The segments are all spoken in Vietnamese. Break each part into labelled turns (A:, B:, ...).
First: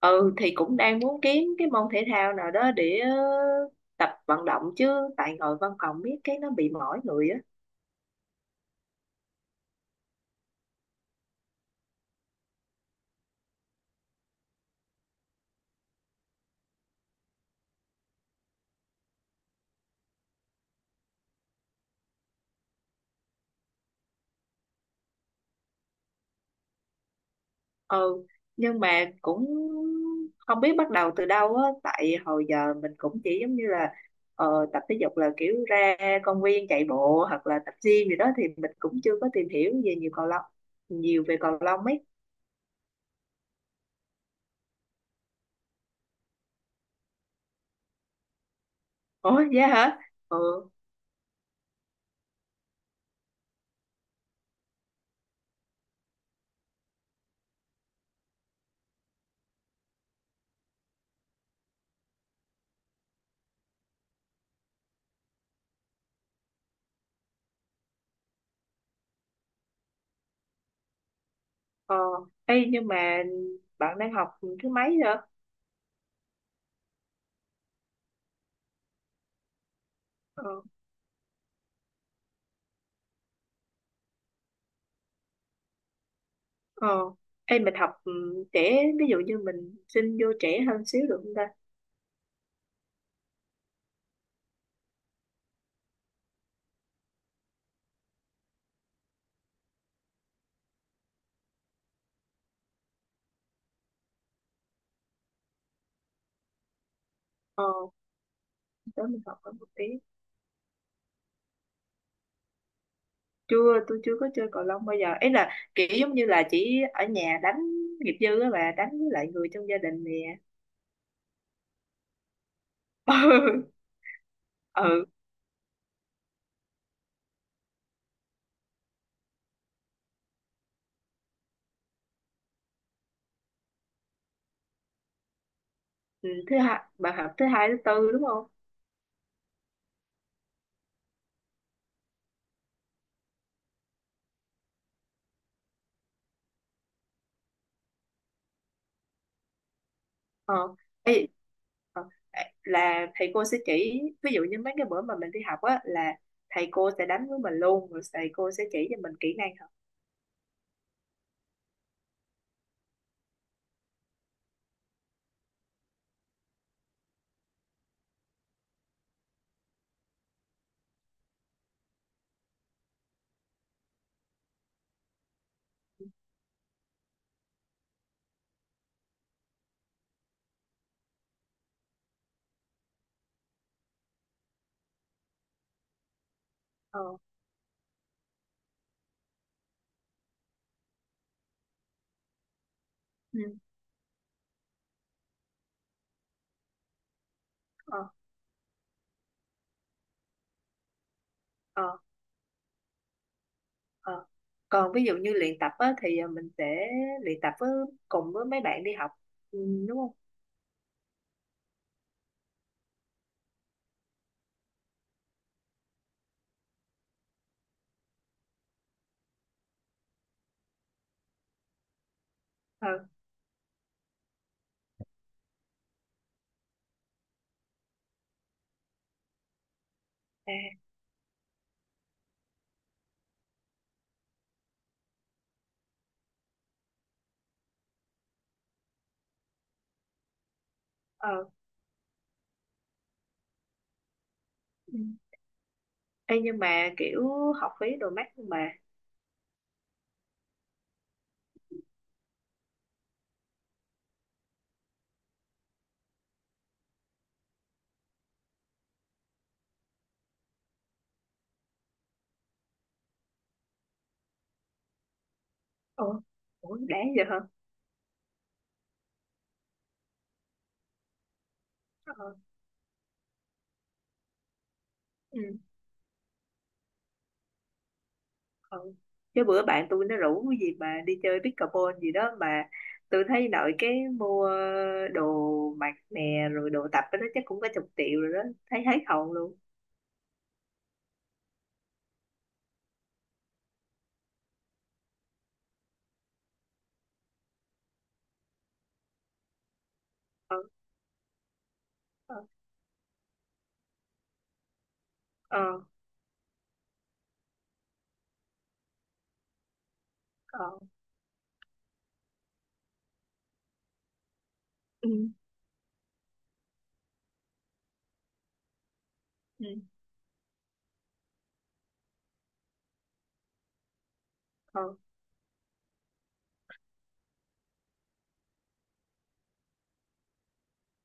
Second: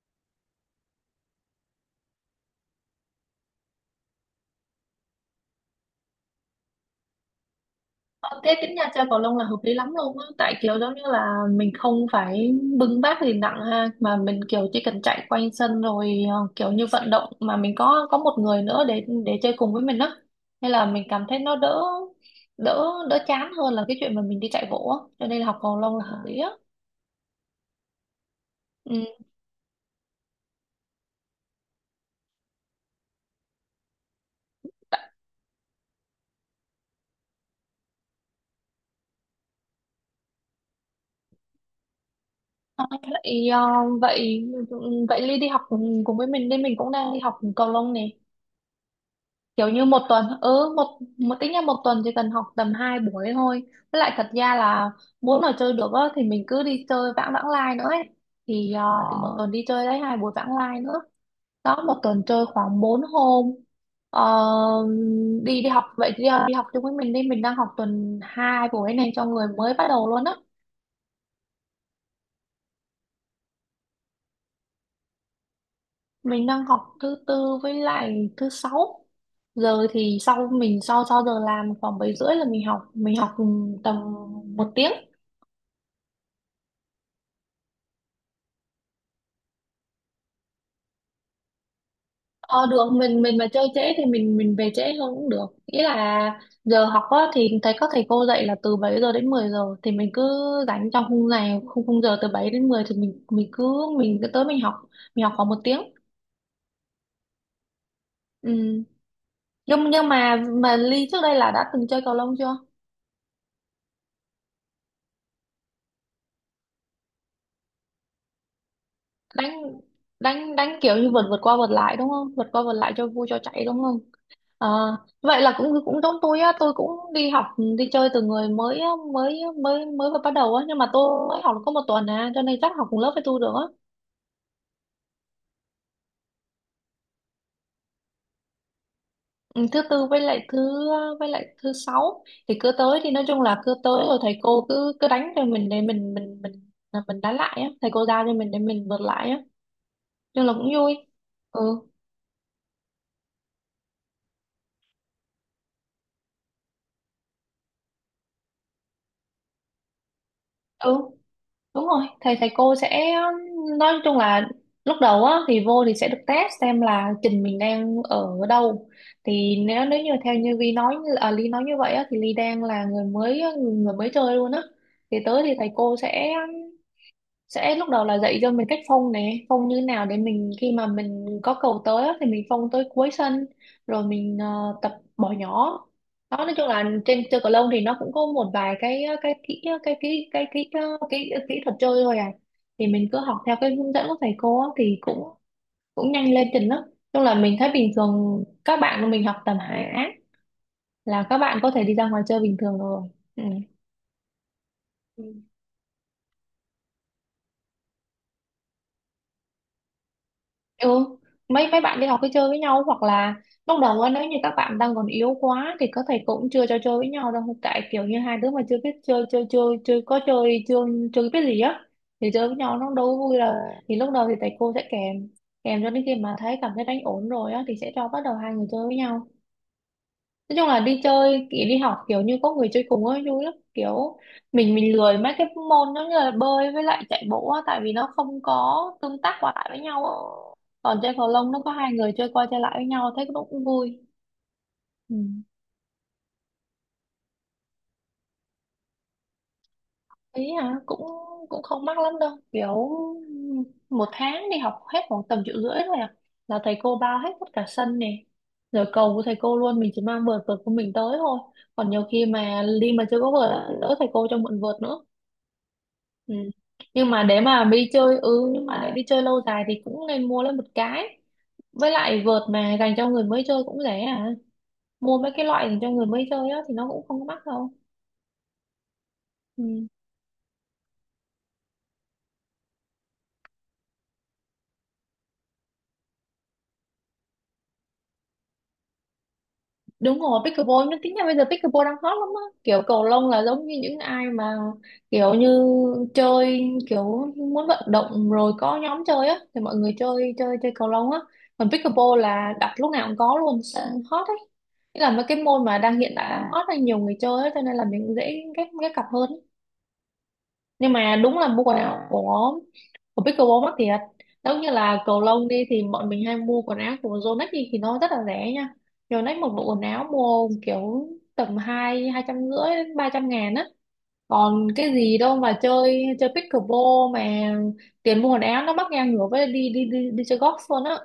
A: Ừ thì cũng đang muốn kiếm cái môn thể thao nào đó để tập vận động chứ, tại ngồi văn phòng biết cái nó bị mỏi người á.
B: Ờ, Thế tính ra chơi cầu lông là hợp lý lắm luôn á, tại kiểu giống như là mình không phải bưng bát gì nặng ha, mà mình kiểu chỉ cần chạy quanh sân rồi kiểu như vận động mà mình có một người nữa để chơi cùng với mình á, nên là mình cảm thấy nó đỡ đỡ đỡ chán hơn là cái chuyện mà mình đi chạy bộ á, cho nên là học cầu lông là hợp lý á.
A: Ừ, nhưng mà
B: Ừ.
A: cũng không biết bắt đầu từ đâu á, tại hồi giờ mình cũng chỉ giống như là tập thể dục là kiểu ra công viên chạy bộ hoặc là tập gym gì đó, thì mình cũng chưa có tìm hiểu về nhiều về cầu lông ấy.
B: Ờ, vậy, vậy ừ, vậy Ly đi học cùng với mình nên mình cũng đang đi học cầu lông nè,
A: Ủa vậy
B: kiểu như
A: hả?
B: một tuần
A: Ừ.
B: ừ một một tính ra một tuần chỉ cần học tầm 2 buổi thôi, với lại thật ra là muốn mà chơi được á, thì mình cứ đi chơi vãng vãng lai nữa ấy, thì, thì một tuần đi chơi đấy hai buổi vãng lai nữa, đó một tuần chơi khoảng 4 hôm, ờ, đi đi học vậy thì đi học chung với mình đi, mình đang học tuần 2 buổi này cho người mới bắt đầu luôn á.
A: Ờ. Ê, nhưng mà bạn đang học thứ mấy
B: Mình đang học thứ tư với lại thứ sáu, giờ thì sau
A: rồi?
B: mình sau sau giờ làm khoảng 7 rưỡi là mình học tầm một tiếng.
A: Ờ, em mình học trẻ, ví dụ như mình xin vô trẻ hơn xíu được không ta?
B: Ờ được, mình mà chơi trễ thì mình về trễ hơn cũng được, nghĩa là giờ học á, thì thấy các thầy cô dạy là từ 7 giờ đến 10 giờ, thì mình cứ rảnh trong khung này khung khung giờ từ 7 đến 10, thì mình cứ tới, mình học khoảng một tiếng.
A: Ờ,
B: Ừ.
A: đó mình học hơn một tí.
B: nhưng mà Ly trước đây là đã từng chơi cầu lông chưa?
A: Chưa, tôi chưa có chơi cầu lông bao giờ. Ấy là kiểu giống như là chỉ ở nhà đánh nghiệp dư á bà, đánh với lại người
B: đánh
A: trong gia đình nè.
B: đánh đánh kiểu như vượt vượt qua vượt lại đúng không, vượt qua vượt lại cho vui cho chạy đúng không? Ờ,
A: Ừ, ừ.
B: vậy là cũng cũng giống tôi á, tôi cũng đi học đi chơi từ người mới mới mới mới vừa bắt đầu á, nhưng mà tôi mới học được có một tuần à, cho nên chắc học cùng lớp với tôi được á.
A: Ừ, thứ hai, bà học thứ hai, thứ tư đúng không?
B: Ừ, thứ tư với lại thứ sáu, thì cứ tới thì nói chung là cứ tới rồi thầy cô cứ cứ đánh cho mình để mình là mình đánh lại á, thầy cô giao cho mình để mình vượt lại á, nhưng là
A: Ờ.
B: cũng vui.
A: Ê,
B: Ừ.
A: ờ, là thầy cô sẽ chỉ, ví dụ như mấy cái bữa mà mình đi học á, là thầy cô sẽ đánh với mình luôn, rồi thầy cô sẽ chỉ cho mình kỹ năng học.
B: Ừ. Đúng rồi, thầy thầy cô sẽ, nói chung là lúc đầu á thì vô thì sẽ được test xem là trình mình đang ở đâu. Thì nếu nếu như theo như Vi nói à, Ly nói như vậy á, thì Ly đang là người mới chơi luôn á. Thì tới thì thầy cô sẽ lúc đầu là dạy cho mình cách phông như nào để mình khi mà mình có cầu tới á, thì mình phông tới cuối sân, rồi mình tập bỏ nhỏ. Đó nói chung là
A: Ờ.
B: trên chơi cầu lông thì nó cũng có một vài cái kỹ ờ, cái kỹ cái kỹ cái kỹ thuật chơi thôi à, thì mình cứ học
A: Ừ.
B: theo cái hướng dẫn của thầy cô á, thì cũng cũng nhanh lên trình lắm, chung là mình thấy bình
A: Ờ.
B: thường các bạn của mình học tầm hạ á, là các bạn có thể đi
A: Ờ.
B: ra ngoài chơi bình thường rồi.
A: Ờ. Còn ví dụ
B: Ừ.
A: như luyện tập á, thì mình sẽ luyện tập với cùng với mấy bạn đi học, ừ, đúng không?
B: Ừ. mấy mấy bạn đi học cứ chơi với nhau, hoặc là lúc đầu á nếu như các bạn đang còn yếu quá thì các thầy cũng chưa cho chơi với nhau đâu, tại kiểu như hai đứa mà chưa biết chơi chơi chơi chơi, có chơi chưa, chưa biết gì á, thì chơi với nhau
A: Ờ.
B: nó đâu có vui đâu, thì lúc đầu thì thầy cô sẽ kèm kèm cho đến khi mà cảm thấy đánh ổn rồi á thì sẽ cho bắt đầu hai người chơi với nhau.
A: À.
B: Nói chung là đi chơi kiểu đi học kiểu như có người chơi cùng ấy vui lắm kiểu, mình lười mấy cái môn giống như là bơi với lại chạy bộ á, tại vì nó không có tương tác qua lại với nhau á, còn chơi cầu
A: Ờ.
B: lông nó có hai người chơi qua chơi lại với nhau thấy cũng cũng vui.
A: Ừ.
B: Ừ.
A: Ê, nhưng mà kiểu học phí đồ mắc nhưng mà
B: Ý à, cũng cũng không mắc lắm đâu, kiểu một tháng đi học hết khoảng tầm 1,5 triệu thôi à, là thầy cô bao hết tất cả sân này, rồi cầu của thầy cô luôn, mình chỉ mang vợt vợt của mình tới thôi, còn nhiều khi mà đi mà chưa có vợt á, lỡ thầy cô cho mượn vợt nữa.
A: ờ,
B: Ừ.
A: ủa đáng
B: Nhưng mà
A: vậy hả?
B: để mà đi chơi ừ nhưng mà để đi chơi lâu dài thì cũng nên mua lên một cái, với lại
A: Ờ.
B: vợt mà dành cho người mới chơi cũng rẻ à, mua mấy
A: Ừ.
B: cái loại dành cho người mới chơi á thì nó cũng không có mắc đâu.
A: Ờ. Chứ bữa
B: Ừ.
A: bạn tôi nó rủ cái gì mà đi chơi pickleball gì đó, mà tôi thấy nội cái mua đồ mặc nè rồi đồ tập cái đó chắc cũng có chục triệu rồi đó, thấy hết hồn luôn.
B: Đúng rồi, pickleball nhưng tính ra bây giờ pickleball đang hot lắm á, kiểu cầu lông là giống như những ai mà kiểu như chơi kiểu muốn vận động rồi có nhóm chơi á thì mọi người chơi chơi
A: Ờ.
B: chơi cầu lông á, còn pickleball
A: Ờ.
B: là đặt lúc nào cũng có luôn sợ hot ấy, nghĩa là mấy cái môn mà
A: Ờ.
B: đang hiện tại hot là nhiều người chơi á, cho nên là mình dễ ghép ghép cặp hơn.
A: Ờ.
B: Nhưng mà đúng là mua quần áo của pickleball mắc thiệt, giống như là
A: Ừ.
B: cầu lông đi thì bọn mình hay mua quần áo của Yonex đi thì nó rất là rẻ nha. Yonex một bộ
A: Ừ.
B: quần áo mua kiểu tầm hai 250 đến 300 ngàn á, còn
A: Ờ.
B: cái gì đâu mà chơi chơi pickleball mà tiền mua quần áo nó mắc ngang ngửa với đi đi đi đi chơi golf luôn á.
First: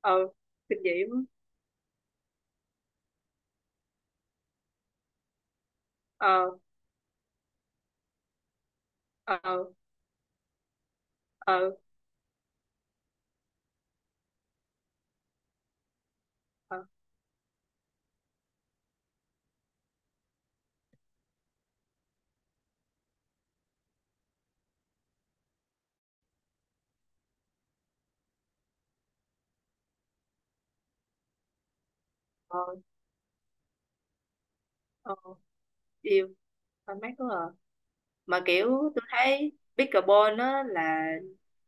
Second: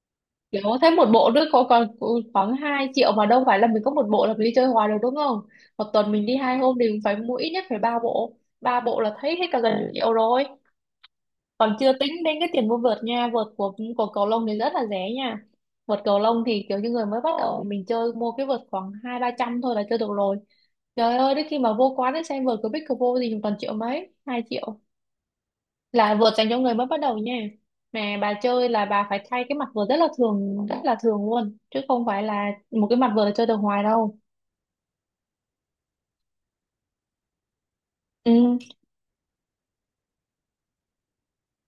A: Ờ.
B: Kiểu
A: Kinh
B: thấy
A: dị
B: một
A: quá.
B: bộ nữa có còn khoảng 2 triệu, mà đâu phải là mình có một bộ là mình đi chơi hoài được đúng không? Một tuần mình đi hai
A: Ờ.
B: hôm thì cũng phải mua ít nhất phải 3 bộ. Ba bộ là thấy hết cả
A: Ờ.
B: gần triệu rồi.
A: Ờ.
B: Còn chưa tính đến cái tiền mua vợt nha. Vợt của cầu lông thì rất là rẻ nha. Vợt cầu lông thì kiểu
A: Ờ.
B: như người mới bắt đầu mình chơi mua cái vợt khoảng hai ba trăm thôi là chơi được rồi. Trời ơi, đến khi mà vô quán ấy xem vợt của Big Vô thì toàn triệu mấy, 2 triệu là vợt dành cho người mới bắt đầu nha, mà bà chơi là bà phải thay cái mặt vợt rất là thường luôn, chứ không phải là
A: Ờ.
B: một cái mặt vợt là chơi được hoài đâu.
A: Ờ. Yêu, tao mát quá à. Mà
B: Ừ.
A: kiểu tôi thấy pickleball á là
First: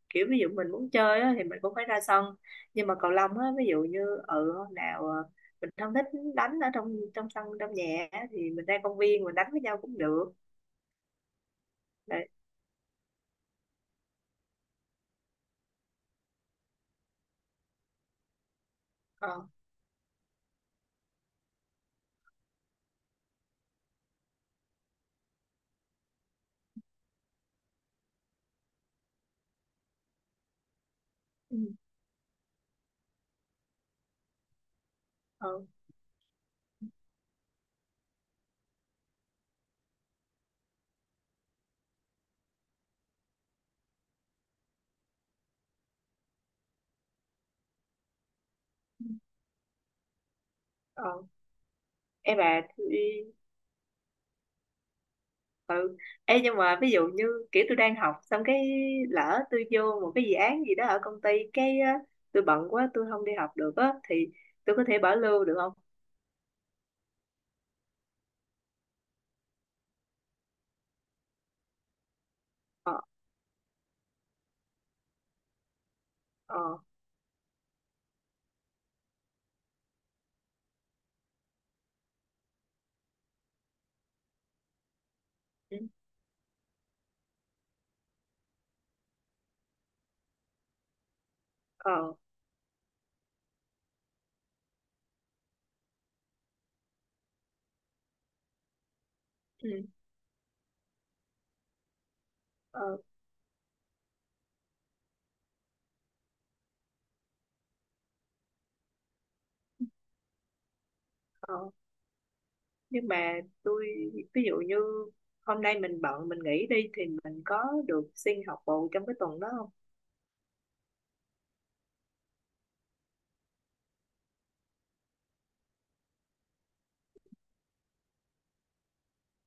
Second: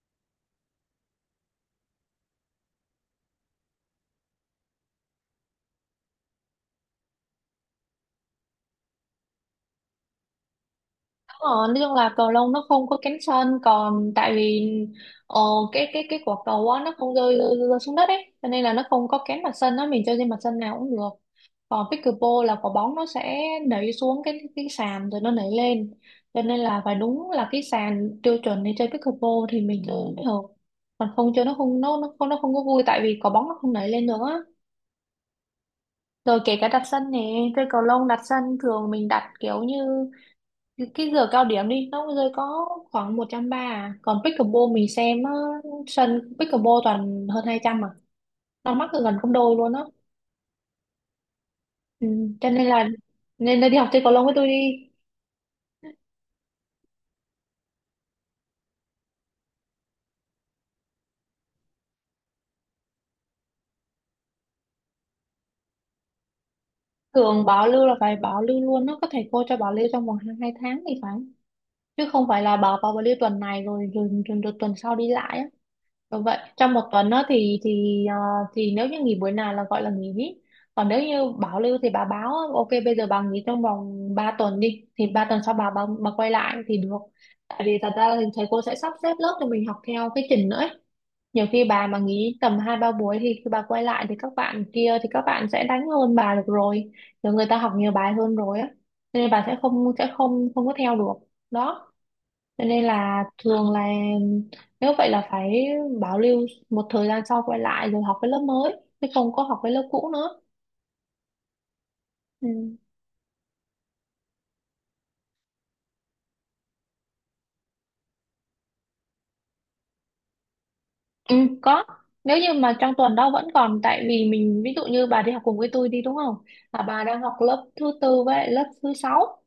A: kiểu ví dụ mình muốn chơi á thì mình cũng phải ra sân, nhưng mà cầu lông á, ví dụ như hôm nào mình không thích đánh ở trong trong sân trong nhà á, thì mình ra công viên mình đánh với nhau cũng được.
B: Đúng rồi, nói chung là
A: Đấy.
B: cầu lông nó không có cánh sân còn tại vì ờ, cái quả cầu á nó không rơi xuống đất ấy, cho nên là nó không có
A: Ờ.
B: cánh mặt sân á, mình chơi trên mặt sân nào cũng được, còn pickleball là quả bóng nó sẽ nảy xuống cái sàn rồi nó nảy lên, cho nên là phải đúng là cái sàn tiêu chuẩn để chơi pickleball thì mình chơi mới được, còn không chơi nó
A: Ừ.
B: không có vui, tại vì quả bóng nó không nảy lên được á,
A: Ờ.
B: rồi kể cả đặt sân nè, chơi cầu lông đặt sân thường mình đặt kiểu như cái giờ cao điểm đi nó rơi có khoảng 130 à, còn pickleball mình xem á, sân pickleball toàn hơn 200 mà nó mắc gần
A: Ừ.
B: gấp đôi luôn á.
A: Ờ.
B: Ừ.
A: Em
B: cho
A: bà.
B: nên là đi học chơi cầu lông với tôi đi.
A: Ê, nhưng mà ví dụ như kiểu tôi đang học xong cái lỡ tôi vô một cái dự án gì đó ở công ty cái á, tôi bận quá tôi không đi học được á thì tôi có thể bảo lưu được không?
B: Thường bảo lưu là phải bảo lưu luôn, nó có thầy cô cho bảo lưu trong vòng hai hai tháng thì phải, chứ không phải là bảo vào
A: Ờ.
B: bảo lưu tuần này rồi tuần sau đi lại á. Đúng vậy,
A: Ờ.
B: trong một tuần đó thì nếu như nghỉ buổi nào là gọi là nghỉ, còn nếu như bảo lưu thì bà báo ok bây giờ bà nghỉ trong vòng 3 tuần đi, thì 3 tuần sau bà,
A: Ừ.
B: bà bà quay lại thì được. Tại vì thật ra là thầy cô sẽ sắp xếp lớp cho mình học theo cái trình nữa ấy. Nhiều khi bà mà
A: Ờ.
B: nghỉ tầm 2 3 buổi thì khi bà quay lại thì các bạn kia thì các bạn sẽ đánh hơn bà được rồi, rồi người ta học nhiều bài hơn rồi á. Cho nên bà
A: Ừ.
B: sẽ không không có theo được đó. Cho nên
A: Ờ.
B: là thường là nếu vậy là phải bảo lưu, một thời gian sau quay lại rồi học cái lớp mới, chứ không có học cái lớp cũ nữa.
A: Ờ.
B: Ừ.
A: Nhưng mà tôi, ví dụ như hôm nay mình bận mình nghỉ đi thì mình có được xin học bù trong cái tuần đó không?
B: Ừ. Có, nếu như mà trong tuần đó vẫn còn, tại vì mình ví dụ như bà đi học cùng với tôi đi đúng không, là bà đang học lớp thứ tư với lại lớp thứ sáu.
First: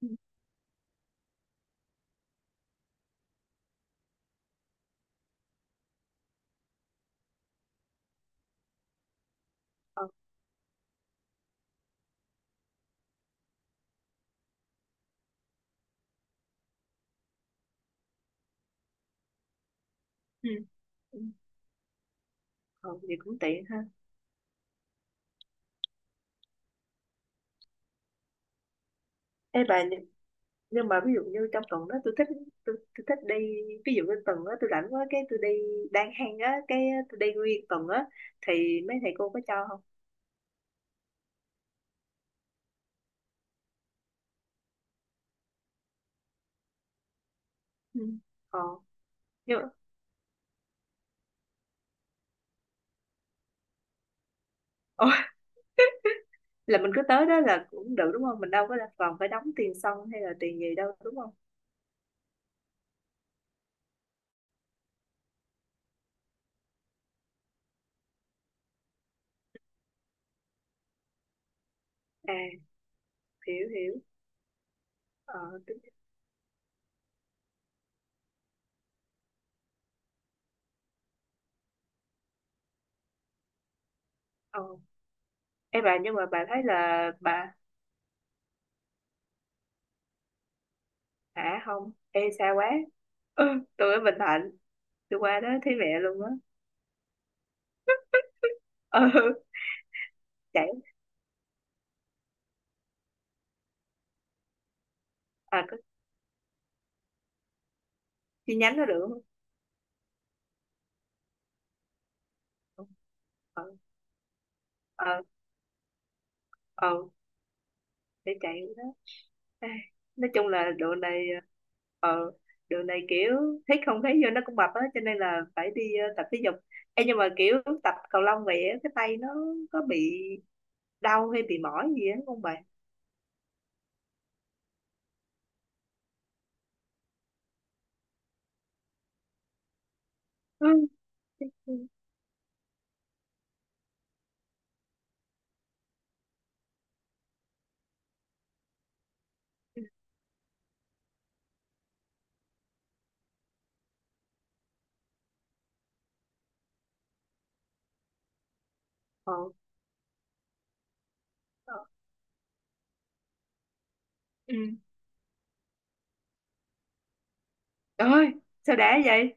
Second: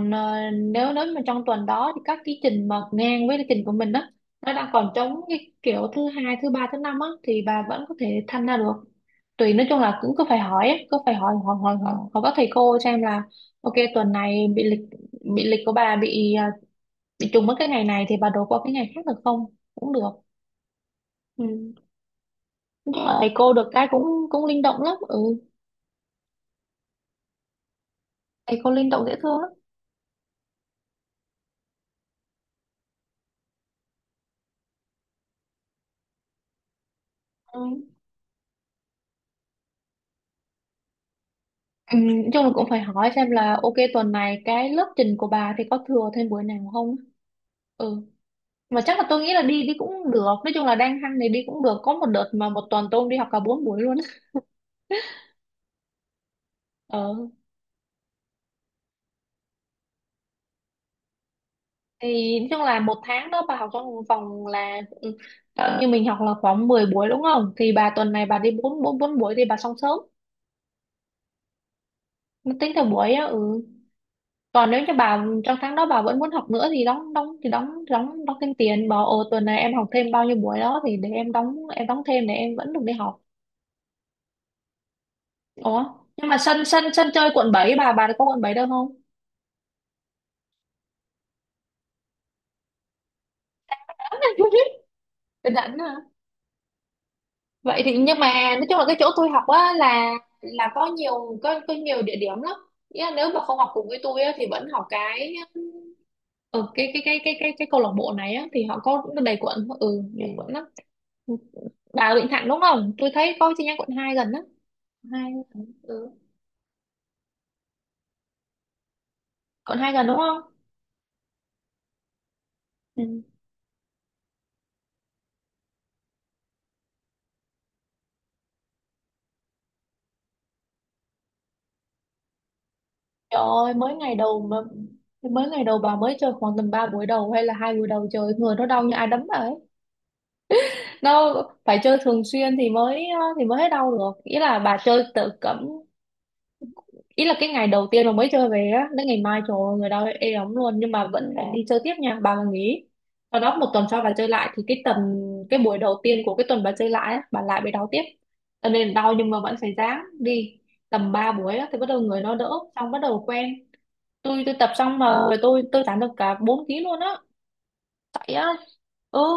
A: Ừ.
B: ờ, nếu nếu mà trong tuần đó thì các cái trình mà ngang với lịch trình của mình á, nó đang còn trống cái kiểu thứ hai thứ ba thứ năm á thì bà vẫn có thể tham gia được. Tùy, nói chung là
A: Ờ.
B: cũng cứ phải hỏi á, cứ phải hỏi hỏi hỏi hỏi, hỏi các thầy cô xem là ok tuần này bị lịch của bà bị trùng với cái ngày này thì bà đổi qua cái ngày khác được không, cũng được.
A: Ừ. Ừ.
B: Ừ.
A: Ờ,
B: Nhưng mà
A: vậy
B: thầy
A: cũng
B: cô
A: tiện
B: được
A: ha.
B: cái cũng cũng linh động lắm. Ừ, thầy cô linh động dễ thương lắm.
A: Ê bà, nhưng mà ví dụ như trong tuần đó tôi thích, tôi thích đi, ví dụ như tuần đó tôi rảnh quá cái tôi đi đang hang á, cái tôi đi nguyên tuần
B: Ừ.
A: á, thì mấy thầy cô có cho không?
B: Ừ, nói chung là cũng phải hỏi xem là ok tuần này cái lớp trình của bà thì có thừa thêm buổi nào không.
A: Ừ.
B: Ừ,
A: Ờ.
B: mà chắc là tôi nghĩ là
A: Nhưng
B: đi
A: mà,
B: đi cũng được, nói chung là đang hăng thì đi cũng được, có một đợt mà một tuần tôi đi học cả 4 buổi luôn.
A: ồ, là mình cứ
B: Ờ,
A: tới đó là cũng được đúng không, mình đâu có là còn phải đóng tiền sân hay là tiền gì đâu đúng không?
B: thì nói chung là một tháng đó bà học trong vòng là như mình học là khoảng 10 buổi đúng không, thì bà tuần này bà đi bốn bốn bốn buổi thì bà xong sớm,
A: À,
B: nó tính theo buổi á. Ừ,
A: hiểu hiểu.
B: còn nếu như bà trong
A: Ờ.
B: tháng
A: tính-
B: đó bà vẫn muốn học nữa thì đóng đóng đóng thêm tiền, bảo ồ tuần này em học thêm bao nhiêu buổi đó thì để em đóng thêm để em vẫn được đi học.
A: ờ, em
B: Ủa,
A: bà, nhưng mà
B: nhưng mà
A: bà thấy
B: sân sân sân
A: là
B: chơi quận
A: bà.
B: bảy, bà có quận 7 đâu không?
A: Hả? Không. Ê, xa quá. Ừ, tôi ở Bình Thạnh. Tôi qua đó
B: Bình
A: thấy
B: Thạnh à.
A: mẹ luôn á.
B: Vậy thì, nhưng mà nói chung là cái
A: Ừ.
B: chỗ tôi học á là
A: Chạy.
B: có nhiều địa điểm lắm. Nghĩa là nếu mà không học cùng với tôi á thì vẫn học cái,
A: À, có
B: cái câu lạc bộ này á
A: chi
B: thì
A: nhánh
B: họ
A: đó
B: có
A: được
B: đầy quận. Ừ. Ừ. Nhiều quận lắm. Bà ở Bình Thạnh đúng
A: không?
B: không? Tôi thấy có chi
A: Ờ.
B: nhánh quận 2 gần á.
A: Ờ.
B: Hai lần, ừ.
A: Ờ để chạy đó. Ai,
B: Còn hai lần đúng
A: nói chung
B: không.
A: là ờ độ này
B: Ừ.
A: kiểu thấy không thấy vô nó cũng mập á, cho nên là phải đi tập thể dục. Ê, nhưng mà kiểu tập cầu lông vậy á, cái tay nó có bị đau hay bị mỏi gì á không bạn?
B: Trời ơi, mới ngày đầu mà, mới ngày đầu bà mới chơi khoảng tầm 3 buổi đầu hay là 2 buổi đầu chơi, người nó đau như ai đấm bà ấy.
A: Ừ.
B: Nó phải chơi thường xuyên thì thì mới hết đau được. Ý là bà chơi tự cấm, ý là cái ngày đầu tiên mà mới chơi về á, đến ngày mai trời ơi, người đau ê ống luôn, nhưng mà vẫn phải đi chơi tiếp nha. Bà mà nghỉ, sau đó 1 tuần sau bà chơi lại, thì cái tuần, cái buổi đầu tiên của cái tuần bà chơi lại á, bà lại bị đau tiếp. Cho nên đau nhưng
A: Ờ.
B: mà vẫn phải ráng đi, tầm 3 buổi á
A: Ờ.
B: thì bắt đầu người nó đỡ, xong bắt đầu quen. tôi
A: Ừ.
B: tôi tập xong mà người tôi giảm được cả 4 ký luôn á,
A: Trời ơi,
B: chạy á.
A: sao đã
B: Ừ,
A: vậy?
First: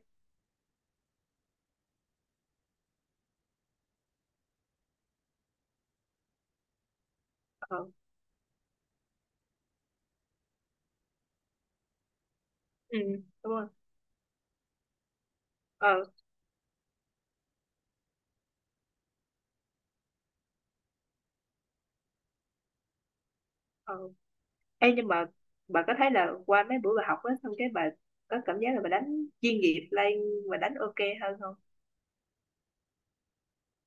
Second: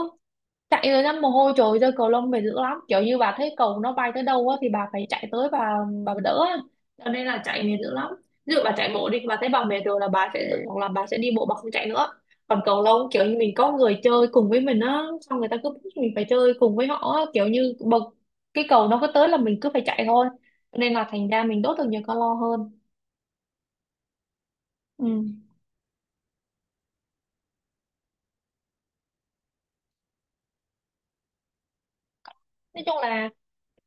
B: chạy rồi ra mồ hôi trồi ra, cầu lông mệt dữ lắm, kiểu như bà thấy cầu nó bay tới đâu á thì bà phải chạy tới, bà đỡ á, cho nên là chạy mệt
A: Ờ.
B: dữ lắm. Ví dụ bà chạy bộ đi, bà thấy bà mệt rồi là bà sẽ hoặc là bà sẽ đi bộ, bà không chạy nữa. Còn cầu
A: Ừ.
B: lông kiểu như
A: Đúng
B: mình
A: rồi.
B: có người chơi cùng với mình á, xong người ta cứ bắt
A: Ờ.
B: mình phải chơi cùng với họ á, kiểu như bật cái cầu nó cứ tới là mình cứ phải chạy thôi, nên là thành ra mình đốt được nhiều calo hơn.
A: Ờ. Ê,
B: Ừ.
A: nhưng mà bà có thấy là qua mấy buổi bà học á xong cái bà có cảm giác là bà đánh chuyên nghiệp lên và đánh ok hơn không?
B: Nói chung là,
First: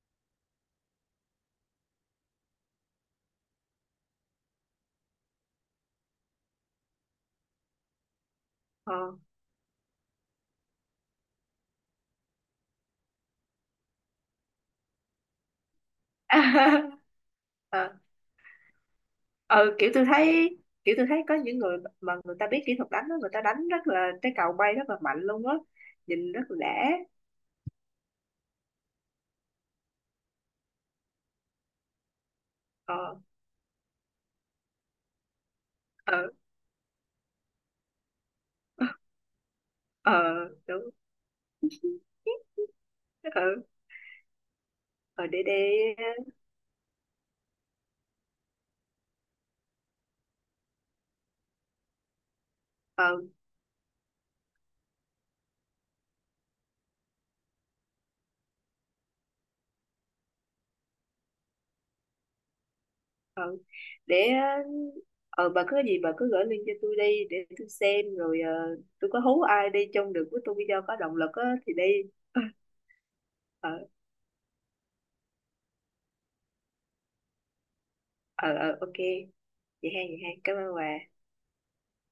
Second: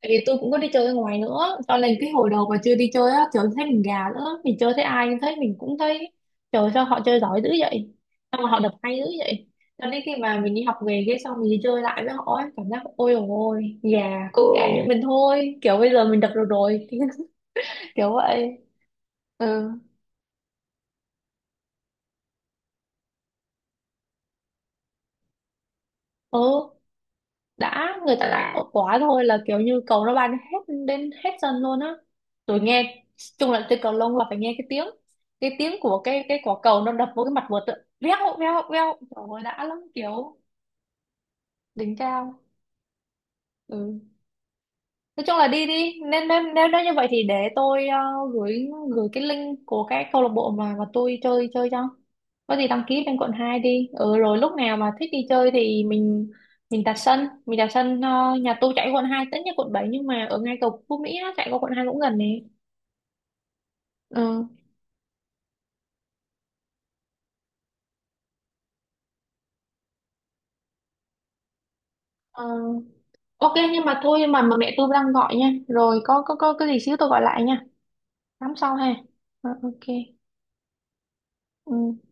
B: tại vì tôi cũng có đi chơi ở ngoài nữa, cho nên cái hồi đầu mà chưa đi chơi á, trời thấy mình gà nữa, mình chơi thấy ai thấy mình cũng thấy trời sao họ chơi giỏi dữ vậy, sao mà họ đập
A: Ờ.
B: hay dữ vậy. Cho nên khi mà mình đi học về cái xong mình đi chơi lại với họ ấy, cảm giác ôi dồi ôi, gà cũng gà như mình thôi, kiểu bây giờ mình đập được rồi.
A: Ờ.
B: Kiểu vậy. Ừ.
A: Ờ, kiểu tôi thấy có những người mà người ta biết kỹ thuật đánh đó, người ta đánh rất là cái cầu bay rất là mạnh luôn á, nhìn rất là
B: Ừ,
A: đã.
B: đã, người ta đã tốt quá thôi, là kiểu như cầu nó ban hết đến hết sân luôn á. Tôi nghe
A: Ờ.
B: chung là chơi cầu lông là phải nghe cái tiếng, cái tiếng của
A: Ờ.
B: cái quả cầu nó đập vô cái mặt vợt á, veo veo veo, trời ơi đã lắm, kiểu
A: Ờ đúng.
B: đỉnh cao.
A: Ờ.
B: Ừ. Nói
A: Ờ
B: chung là đi
A: để
B: đi, nên nếu, nếu nếu như vậy thì để tôi gửi gửi cái link của cái câu lạc bộ mà tôi chơi chơi cho, có gì đăng ký
A: ờ
B: lên quận 2 đi. Ừ, rồi lúc nào mà thích đi chơi thì mình đặt sân, mình đặt sân. Ờ, Nhà tôi chạy quận hai, tất nhiên quận 7 nhưng mà ở ngay cầu Phú Mỹ á, chạy qua quận 2 cũng gần nè.
A: ờ để
B: Ừ.
A: ờ bà cứ gửi link cho tôi đi để tôi xem, rồi tôi có hú ai đi chung được với tôi video có động lực á thì đi.
B: Ờ, ok,
A: Ờ.
B: nhưng mà thôi, mà mẹ tôi đang gọi nha, rồi có có cái gì xíu tôi gọi lại nha. Tám
A: Ờ. Ờ.
B: sau
A: Ok,
B: ha. Ờ, ok.
A: vậy hay vậy hay, cảm ơn bà.
B: Ừ.